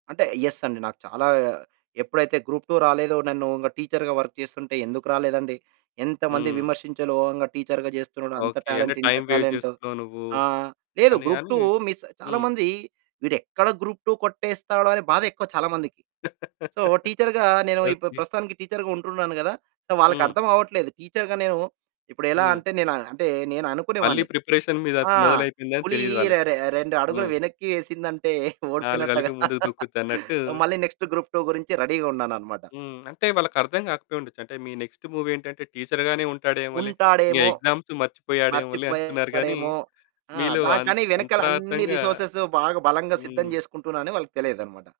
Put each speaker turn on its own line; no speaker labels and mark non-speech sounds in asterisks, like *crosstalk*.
అంటే యస్ అండి. నాకు చాలా ఎప్పుడైతే గ్రూప్ 2 రాలేదో నన్ను ఇక టీచర్‌గా వర్క్ చేస్తుంటే ఎందుకు రాలేదండి. ఎంతమంది
హ్మ్.
విమర్శించాలో ఓహంగా టీచర్‌గా చేస్తున్నాడు, అంత
ఓకే. అంటే
టాలెంట్ ఇంత
టైమ్ వేస్ట్
టాలెంటు.
జేసుకున్నావు నువ్వు.
ఆ! లేదు
అని
గ్రూప్
అని.
2, మిస్
హ్మ్.
చాలామంది వీడెక్కడ గ్రూప్ 2 కొట్టేస్తాడో అనే బాధ ఎక్కువ చాలామందికి. సో
*laughs*
టీచర్‌గా నేను ఇప్పు
ఓకే.
ప్రస్తుతానికి టీచర్‌గా ఉంటున్నాను గదా! సో
హ్మ్.
వాళ్ళకర్థమవ్వట్లేదు. టీచర్‌గా నేను ఇప్పుడెలా
హ్మ్.
అంటే నేను అంటే నేను
మళ్ళీ
అనుకునేవాడిని.
ప్రిపరేషన్ మీద
ఆ!
మొదలైతుందని
ఫులి
తెలీదు
రె
వాళ్ళకి.
రె రెండడుగులు
హ్మ్.
వెనక్కి ఏసిందంటే
ఆలుగళ్ళక
ఓడిపోయినట్టుగా
ముందుకు దూకుద్దన్నట్టు
మళ్ళీ నెక్స్ట్ గ్రూప్ 2 గురించి రెడీగా ఉన్నాననమాట.
హ్మ్. అంటే వాళ్ళకర్థం కాకపోయుండచ్చు. అంటే మీ నెక్స్ట్ మూవ్ ఏంటంటే టీచర్‌గానే ఉంటాడేమోాలే. ఇంగ
ఉంటాడేమో!
ఎగ్జామ్స్ మర్చిపోయాడేమొలే అనుకున్నారు గానీ,
మర్చిపోయాడేమో! ఆ!
మీలో
దా
అం
కానీ వెనకల అన్ని
అంతరార్థంగా
రిసోర్సెస్ బాగా బలంగా సిద్ధం
హ్మ్.
జేసుకుంటున్నాన‌ని వాళ్ళకి తెలియదనమాట.